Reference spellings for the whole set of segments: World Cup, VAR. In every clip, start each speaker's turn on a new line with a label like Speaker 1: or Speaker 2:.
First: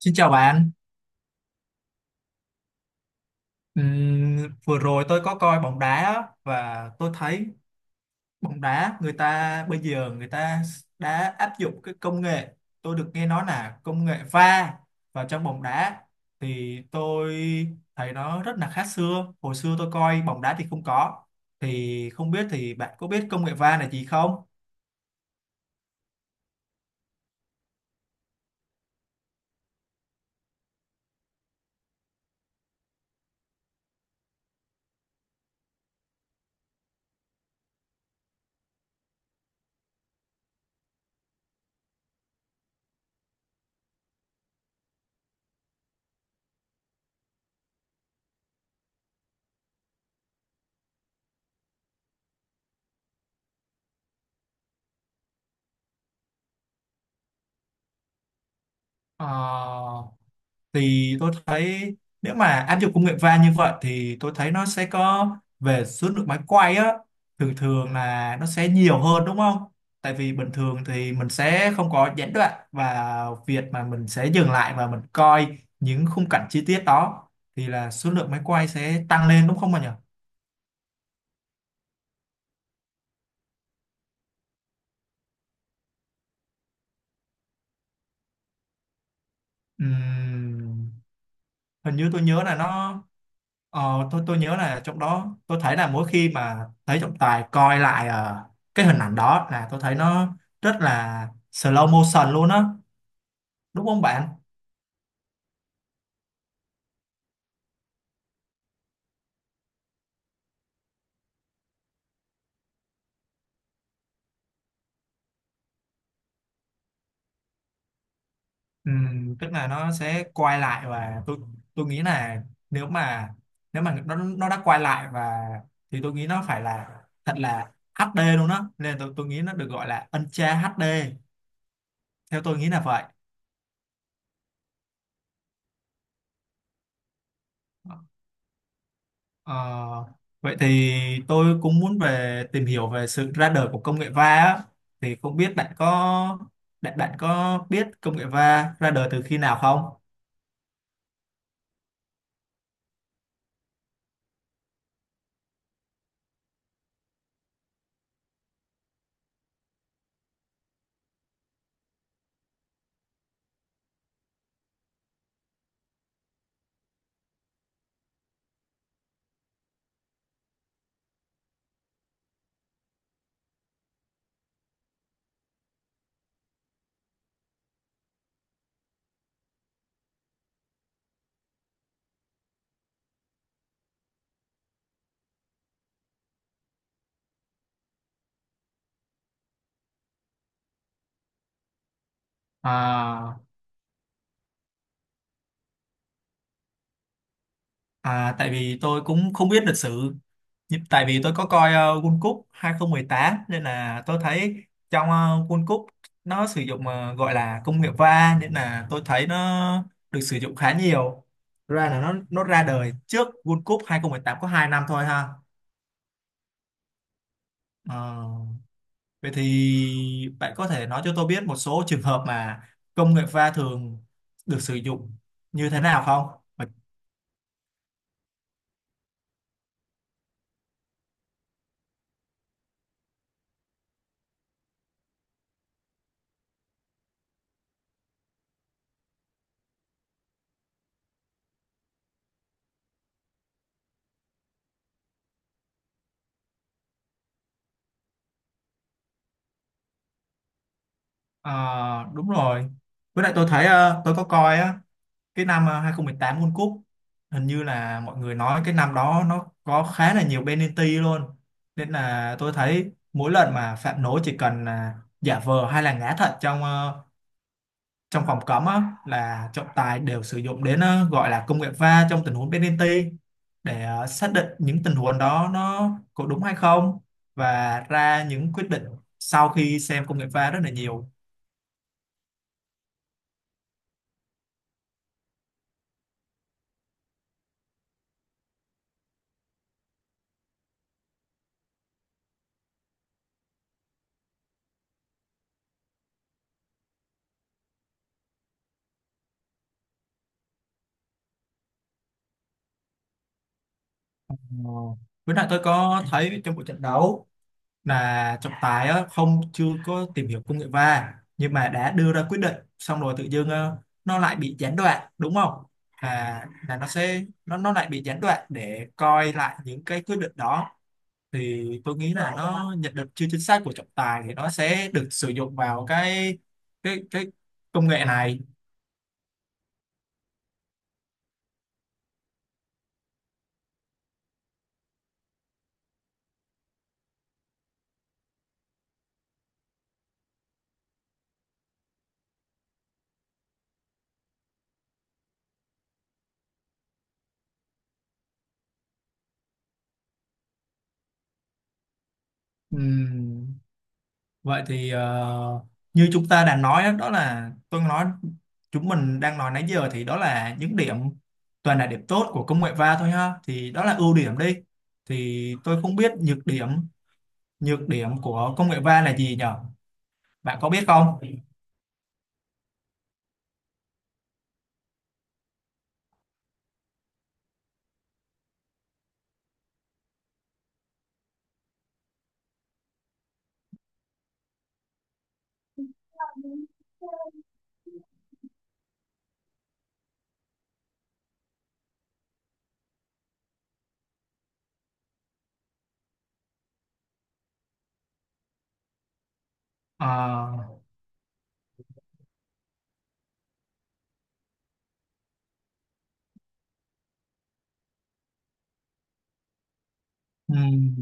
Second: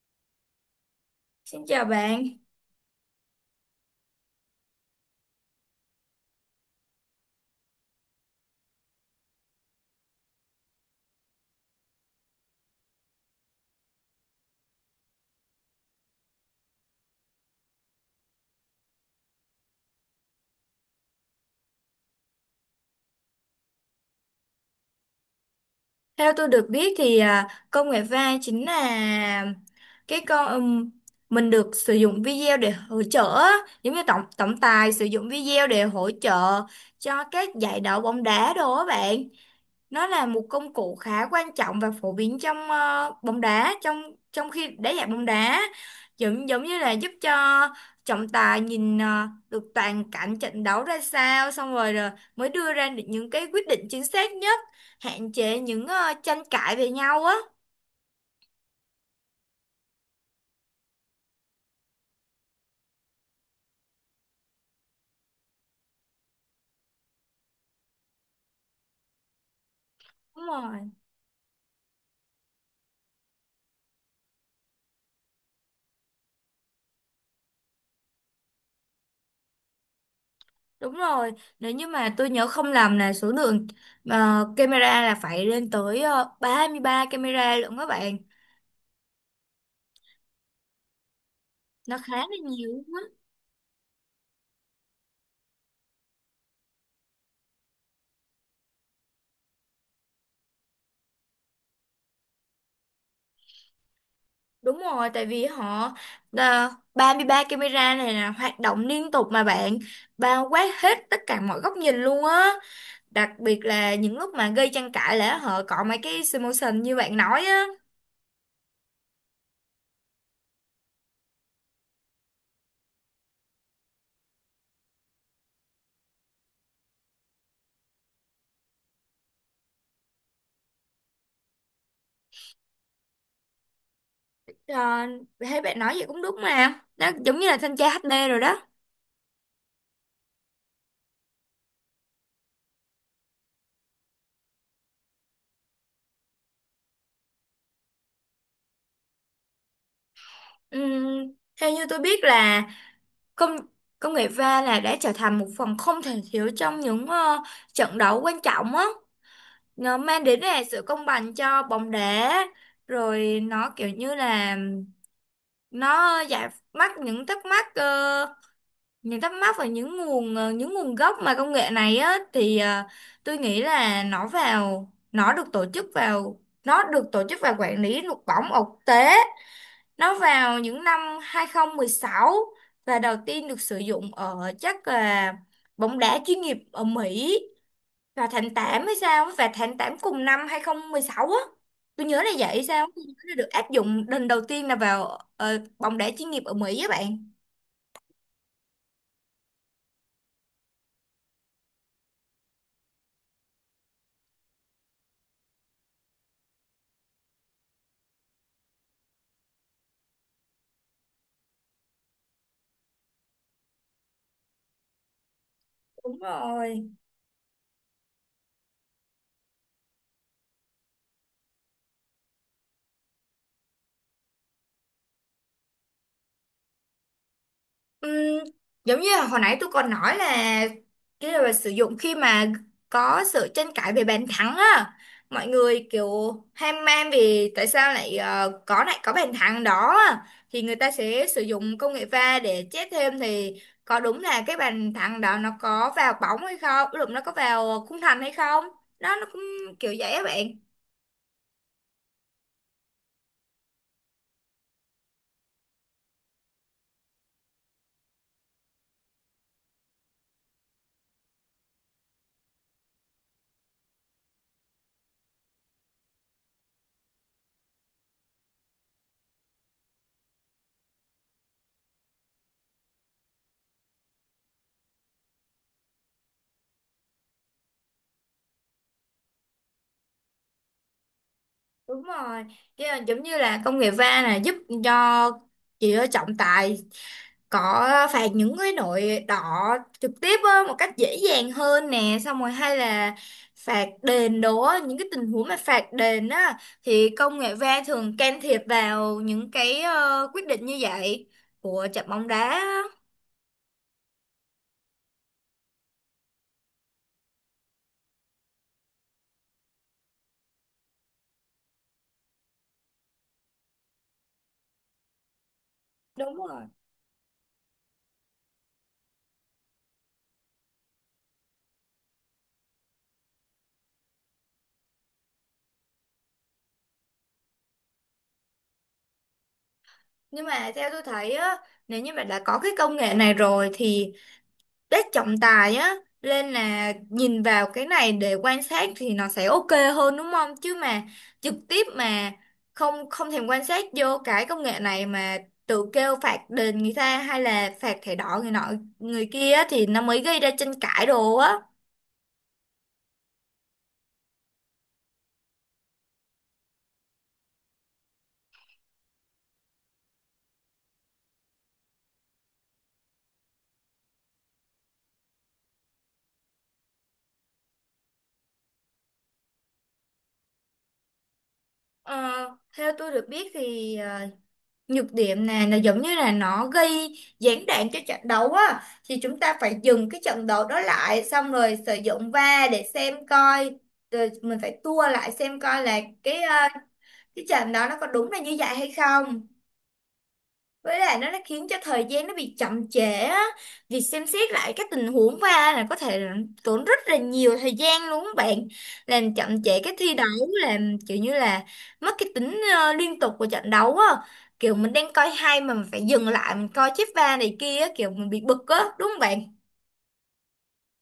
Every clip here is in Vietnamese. Speaker 1: Xin chào bạn.
Speaker 2: Xin chào bạn.
Speaker 1: Ừm, Vừa rồi tôi có coi bóng đá á, và tôi thấy bóng đá người ta bây giờ người ta đã áp dụng cái công nghệ, tôi được nghe nói là công nghệ VAR vào trong bóng đá, thì tôi thấy nó rất là khác xưa. Hồi xưa tôi coi bóng đá thì không có. Không biết bạn có biết công nghệ VAR là gì không?
Speaker 2: Theo tôi được biết thì công nghệ va chính là cái con mình được sử dụng video để hỗ trợ á. Giống như tổng tổng tài sử dụng video để hỗ trợ cho các giải đấu bóng đá đồ á bạn. Nó là một công cụ khá quan trọng và phổ biến trong bóng đá trong trong khi đá dạng bóng đá, giống giống như là giúp cho trọng tài nhìn được toàn cảnh trận đấu ra sao, xong rồi, rồi mới đưa ra được những cái quyết định chính xác nhất, hạn chế những tranh cãi về nhau á.
Speaker 1: Ờ, thì tôi thấy nếu mà áp dụng công nghệ va như vậy thì tôi thấy nó sẽ có, về số lượng máy quay á, thường thường là nó sẽ nhiều hơn đúng không? Tại vì
Speaker 2: Đúng
Speaker 1: bình
Speaker 2: rồi.
Speaker 1: thường thì mình sẽ không có gián đoạn, và việc mà mình sẽ dừng lại và mình coi những khung cảnh chi tiết đó thì là số lượng máy quay sẽ tăng lên đúng không mà nhỉ?
Speaker 2: Đúng rồi, nếu như mà tôi nhớ không lầm là số lượng camera là phải lên tới 33 camera luôn các bạn.
Speaker 1: Ừm, Hình
Speaker 2: Nó
Speaker 1: như
Speaker 2: khá
Speaker 1: tôi
Speaker 2: là
Speaker 1: nhớ là
Speaker 2: nhiều.
Speaker 1: nó... Ờ, tôi nhớ là trong đó tôi thấy là mỗi khi mà thấy trọng tài coi lại cái hình ảnh đó là tôi thấy nó rất là slow motion luôn á, đúng không bạn?
Speaker 2: Đúng rồi, tại vì họ, à, 33 camera này là hoạt động liên tục mà bạn, bao quát hết tất cả mọi góc nhìn luôn á. Đặc biệt là những lúc mà gây tranh cãi là họ cọ mấy cái simulation như bạn nói á.
Speaker 1: Ừ, tức là nó sẽ quay lại, và tôi nghĩ là, nếu mà nếu mà nó đã quay lại, và thì tôi nghĩ nó phải là thật là HD luôn á, nên tôi nghĩ nó được gọi là Ultra HD, theo tôi nghĩ là vậy.
Speaker 2: À, thấy bạn nói vậy cũng đúng mà. Nó giống như là thanh tra HD rồi đó.
Speaker 1: Ờ, vậy thì tôi cũng muốn về tìm hiểu về sự ra đời của công nghệ va á. Thì không biết bạn có bạn bạn có biết công nghệ va ra đời từ khi nào không?
Speaker 2: Ừm, Theo như tôi biết là công công nghệ va là đã trở thành một phần không thể thiếu trong những trận đấu quan trọng á. Nó mang đến là sự công bằng cho bóng đá, rồi nó kiểu như là nó giải mắc những thắc mắc, những thắc mắc và những nguồn, những nguồn gốc mà công nghệ này á thì tôi nghĩ là nó được tổ chức và quản lý luật bóng ở quốc tế, nó vào những năm 2016, và đầu tiên được sử dụng ở chắc là bóng đá chuyên nghiệp ở Mỹ và tháng 8 hay sao á, và tháng 8 cùng năm 2016 á, tôi nhớ là vậy sao á, tôi nhớ là
Speaker 1: À,
Speaker 2: được áp dụng lần đầu tiên là vào bóng đá chuyên nghiệp ở Mỹ á bạn.
Speaker 1: à tại vì tôi cũng không biết lịch sử. Tại vì tôi có coi World Cup hai không một tám, nên là tôi thấy trong World Cup nó sử dụng gọi là công nghệ va, nên là tôi thấy nó được sử dụng khá nhiều. Ra là nó ra đời trước World Cup 2018 có 2 năm thôi ha.
Speaker 2: Đúng rồi.
Speaker 1: Ờ, vậy thì bạn có thể nói cho tôi biết một số trường hợp mà công nghệ pha thường được sử dụng như thế nào không?
Speaker 2: Ừm, Giống như là hồi nãy tôi còn nói là cái là sử dụng khi mà có sự tranh cãi về bàn thắng á, mọi người kiểu ham man vì tại sao lại có lại có bàn thắng đó á. Thì người ta sẽ sử dụng công nghệ va để chết thêm thì có đúng là cái bàn thắng đó nó có vào bóng hay không, lúc nó có vào khung thành hay không, đó nó cũng kiểu vậy á bạn.
Speaker 1: Ờ, đúng rồi. Với lại tôi thấy, tôi có coi á, cái năm 2018 World Cup, hình như là mọi người nói cái năm đó nó có khá là nhiều penalty luôn. Nên là tôi thấy mỗi lần mà phạm lỗi chỉ cần là giả vờ hay là ngã thật trong trong phòng cấm á, là trọng tài đều sử dụng đến, gọi là công nghệ va trong tình huống penalty, để xác định những tình huống đó nó có đúng hay không, và ra những quyết định sau khi xem công nghệ va rất là nhiều.
Speaker 2: Đúng rồi. Chứ là giống như là công nghệ va là giúp cho chỉ trọng tài có phạt những cái đội đỏ trực tiếp á, một cách dễ dàng hơn nè, xong rồi hay là phạt đền đồ á, những cái tình huống mà phạt đền á thì công nghệ VAR thường can thiệp vào những cái quyết định như vậy của trận bóng đá á.
Speaker 1: Ờ, với lại tôi có thấy trong buổi trận đấu là trọng tài á, không chưa có tìm hiểu công nghệ va nhưng mà đã đưa ra quyết định, xong rồi tự dưng nó lại bị gián đoạn đúng không?
Speaker 2: Đúng
Speaker 1: À,
Speaker 2: rồi.
Speaker 1: là nó sẽ nó lại bị gián đoạn để coi lại những cái quyết định đó, thì tôi nghĩ là nó nhận định chưa chính xác của trọng tài thì nó sẽ được sử dụng vào cái công nghệ này.
Speaker 2: Nhưng mà theo tôi thấy á, nếu như mà đã có cái công nghệ này rồi thì đất trọng tài á nên là nhìn vào cái này để quan sát thì nó sẽ ok hơn đúng không, chứ mà trực tiếp mà không không thèm quan sát vô cái công nghệ này mà tự kêu phạt đền người ta hay là phạt thẻ đỏ người nọ người kia á, thì nó mới gây ra tranh cãi đồ á.
Speaker 1: Ừm, Vậy thì, ờ, như chúng ta đã nói đó, đó là tôi nói chúng mình đang nói nãy giờ thì đó là những điểm, toàn là điểm tốt của công nghệ va thôi ha, thì đó là ưu điểm đi, thì tôi không biết nhược điểm của công nghệ va là gì nhở, bạn có biết không?
Speaker 2: Ờ, theo tôi được biết thì nhược điểm này là giống như là nó gây gián đoạn cho trận đấu á, thì chúng ta phải dừng cái trận đấu đó lại xong rồi sử dụng VAR để xem coi, rồi mình phải tua lại xem coi là cái cái trận đó nó có đúng là như vậy hay không. Với lại nó khiến cho thời gian nó bị chậm trễ á, việc xem xét lại các tình huống va là có thể là tốn rất là nhiều thời gian luôn các bạn, làm chậm trễ cái thi đấu,
Speaker 1: Ờ,
Speaker 2: làm kiểu như là mất cái tính liên tục của trận đấu á, kiểu mình đang coi hay mà mình phải dừng lại mình coi chip va này kia á, kiểu mình bị bực á đúng không bạn.
Speaker 1: ừm,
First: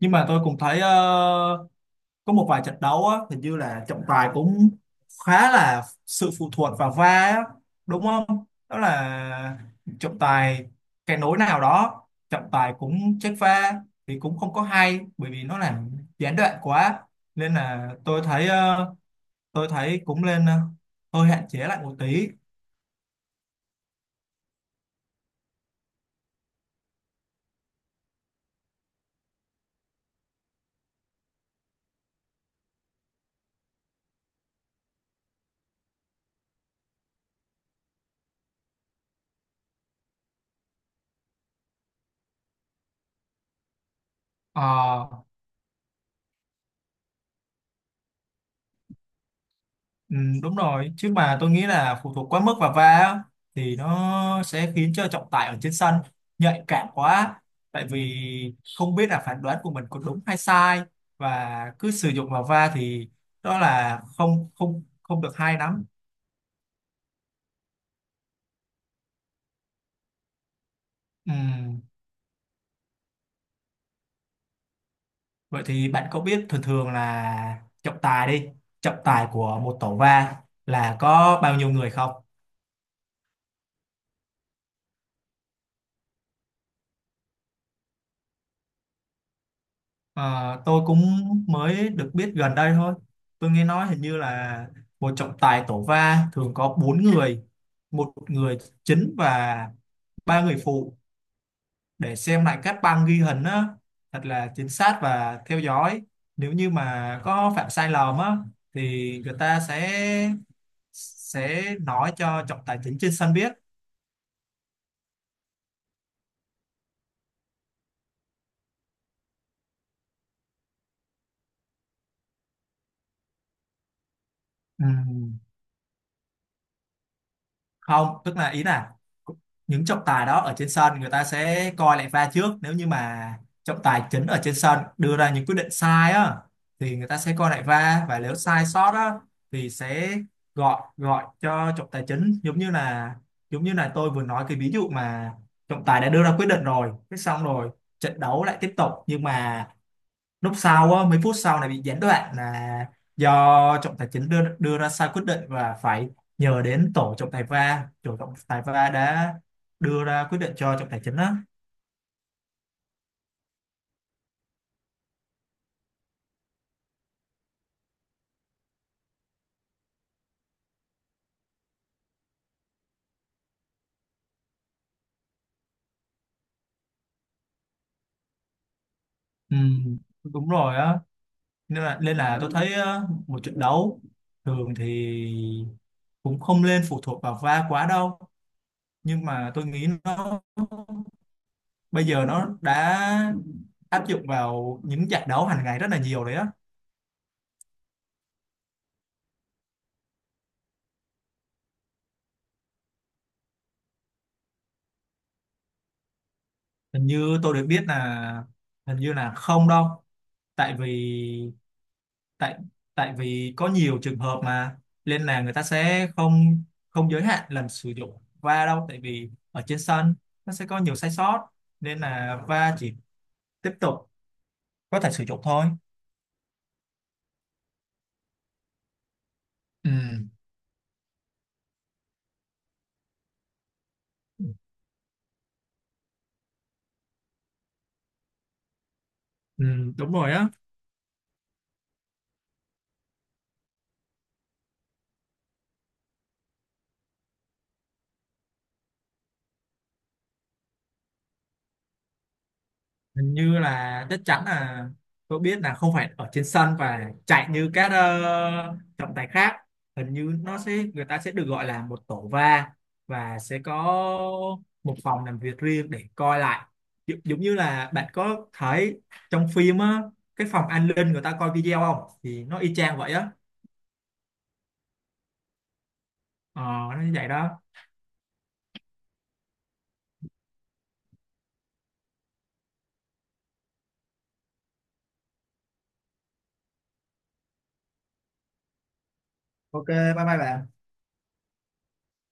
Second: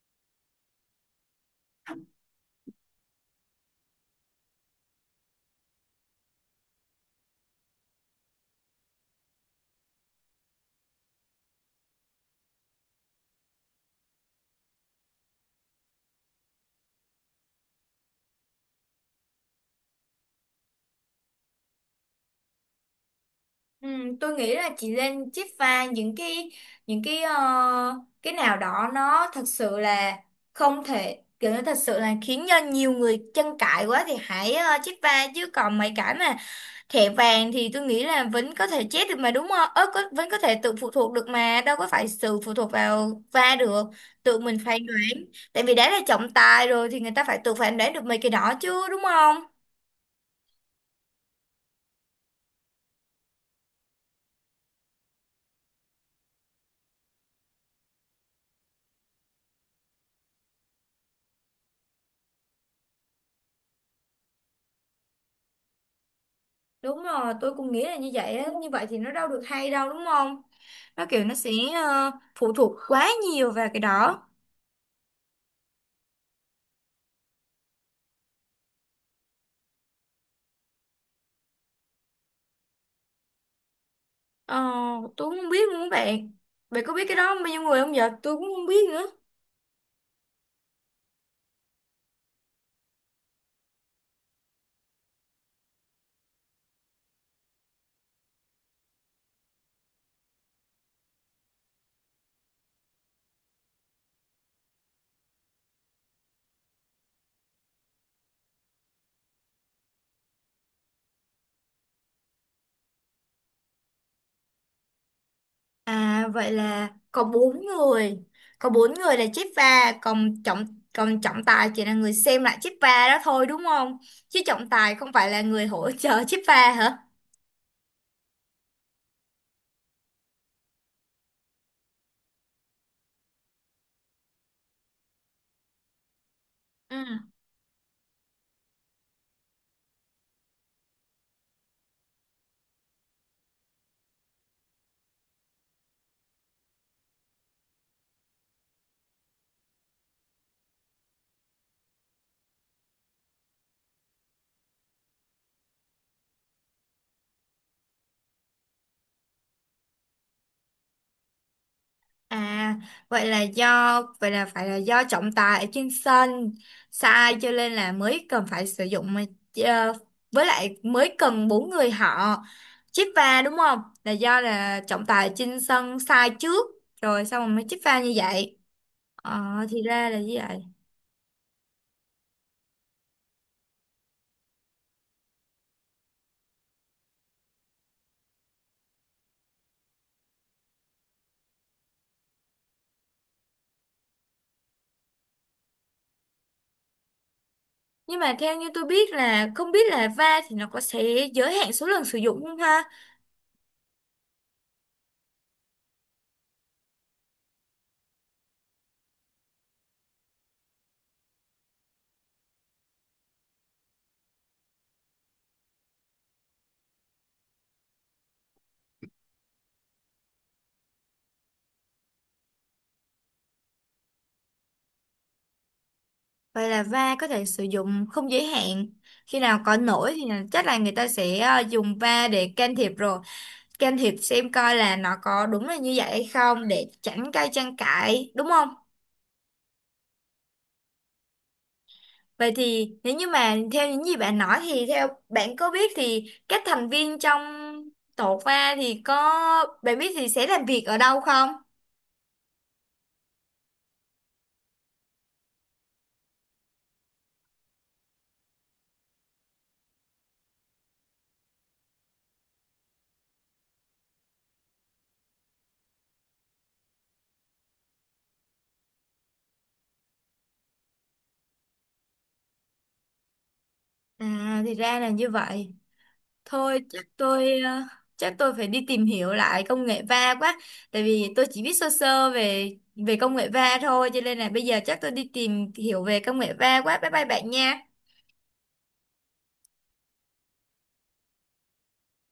Speaker 1: nhưng mà tôi cũng thấy, có một vài trận đấu á, hình như là trọng tài cũng khá là sự phụ thuộc vào VAR á, đúng không? Đó là trọng tài, cái nối nào đó, trọng tài cũng check VAR, thì cũng không có hay bởi vì nó làm gián đoạn quá, nên là tôi thấy tôi thấy cũng nên hơi hạn chế lại một tí.
Speaker 2: Ừ, tôi nghĩ là chị lên chiết pha những cái, những cái ờ, cái nào đó nó thật sự là không thể, kiểu nó thật sự là khiến cho nhiều người tranh cãi quá thì hãy chiết pha, chứ còn mấy cái mà thẻ vàng thì tôi nghĩ là vẫn có thể chết được mà đúng không? Ớ, có, vẫn có thể tự phụ thuộc được mà, đâu có phải sự phụ thuộc vào va được, tự mình phán
Speaker 1: Ờ,
Speaker 2: đoán. Tại vì đã là trọng tài rồi thì người ta phải tự phán đoán được mấy cái đó chứ đúng không?
Speaker 1: ừ, đúng rồi, chứ mà tôi nghĩ là phụ thuộc quá mức vào va á, thì nó sẽ khiến cho trọng tài ở trên sân nhạy cảm quá, tại vì không biết là phán đoán của mình có đúng hay sai, và cứ sử dụng vào va thì đó là không không không được hay lắm.
Speaker 2: Đúng rồi, tôi cũng nghĩ là như vậy á, như vậy thì nó đâu được hay đâu đúng không? Nó kiểu
Speaker 1: Ừ.
Speaker 2: nó sẽ phụ thuộc quá nhiều vào cái đó.
Speaker 1: Vậy thì bạn có biết thường thường là trọng tài của một tổ va là có bao nhiêu người không?
Speaker 2: Ờ, tôi cũng không biết luôn các bạn, bạn có biết cái đó bao nhiêu người không vậy, tôi cũng không biết nữa.
Speaker 1: À, tôi cũng mới được biết gần đây thôi. Tôi nghe nói hình như là một trọng tài tổ va thường có bốn người, một người chính và ba người phụ, để xem lại các băng ghi hình á, thật là chính xác và theo dõi. Nếu như mà có phạm sai lầm á, thì người ta sẽ nói cho trọng tài chính trên sân biết.
Speaker 2: À vậy là có bốn người, là chép va, còn trọng tài chỉ là người xem lại chép va đó thôi đúng không, chứ trọng
Speaker 1: Ừ,
Speaker 2: tài không phải là người hỗ trợ chép va hả?
Speaker 1: không, tức là ý là những trọng tài đó ở trên sân người ta sẽ coi lại va trước, nếu như mà trọng tài chính ở trên sân đưa ra những quyết định sai á,
Speaker 2: Ừ.
Speaker 1: thì người ta sẽ coi lại va, và nếu sai sót á thì sẽ gọi gọi cho trọng tài chính, giống như là, giống như là tôi vừa nói cái ví dụ mà trọng tài đã đưa ra quyết định rồi, cái xong rồi trận đấu lại tiếp tục, nhưng mà lúc sau á, mấy phút sau này bị gián đoạn là do trọng tài chính đưa đưa ra sai quyết định, và phải nhờ đến tổ trọng tài VAR, tổ trọng tài VAR đã đưa ra quyết định cho trọng tài chính á.
Speaker 2: À, vậy là phải là do trọng tài ở trên sân sai, cho nên là mới cần phải sử dụng mà, ờ, với lại mới cần bốn người họ chích pha đúng không? Là do là trọng tài ở trên sân sai trước rồi, xong rồi mới chích pha như vậy. Ờ,
Speaker 1: Ừ,
Speaker 2: thì ra là như
Speaker 1: đúng
Speaker 2: vậy.
Speaker 1: rồi á. Nên là tôi thấy á, một trận đấu thường thì cũng không nên phụ thuộc vào VAR quá đâu, nhưng mà tôi nghĩ nó bây giờ nó đã áp dụng vào những trận đấu hàng ngày rất là nhiều đấy á.
Speaker 2: Nhưng mà theo như tôi biết là, không biết là va thì nó có sẽ giới hạn số lần sử dụng không ha?
Speaker 1: Hình như tôi được biết là hình như là không đâu, tại vì, tại, tại vì có nhiều trường hợp mà, nên là người ta sẽ không không giới hạn lần sử dụng va đâu, tại vì ở trên sân nó sẽ có nhiều sai sót, nên là va chỉ tiếp tục có thể sử dụng thôi.
Speaker 2: Vậy là va có thể sử dụng không giới hạn, khi nào có
Speaker 1: Ừ,
Speaker 2: lỗi thì là- chắc là người ta sẽ dùng va để can thiệp rồi, can thiệp xem coi là nó có đúng là như vậy hay không để tránh gây tranh cãi đúng không?
Speaker 1: ừ, đúng rồi á.
Speaker 2: Vậy thì nếu như mà theo những gì bạn nói thì theo bạn có biết thì các thành viên trong tổ pha thì có, bạn biết thì sẽ làm việc ở đâu không?
Speaker 1: Hình như là chắc chắn là tôi biết là không phải ở trên sân và chạy như các trọng tài khác, hình như nó sẽ, người ta sẽ được gọi là một tổ va, và sẽ có một phòng làm việc riêng để coi lại, giống giống như là bạn có thấy trong phim á, cái phòng an ninh người ta coi video không, thì nó y chang vậy á.
Speaker 2: À thì ra là như vậy.
Speaker 1: Ờ,
Speaker 2: Thôi
Speaker 1: nó
Speaker 2: chắc
Speaker 1: như vậy
Speaker 2: tôi
Speaker 1: đó.
Speaker 2: chắc tôi phải đi tìm hiểu lại công nghệ va quá, tại vì tôi chỉ biết sơ sơ về về công nghệ va thôi, cho nên là bây giờ chắc tôi đi tìm hiểu về công nghệ va quá. Bye bye bạn nha.
Speaker 1: OK, bye bye bạn.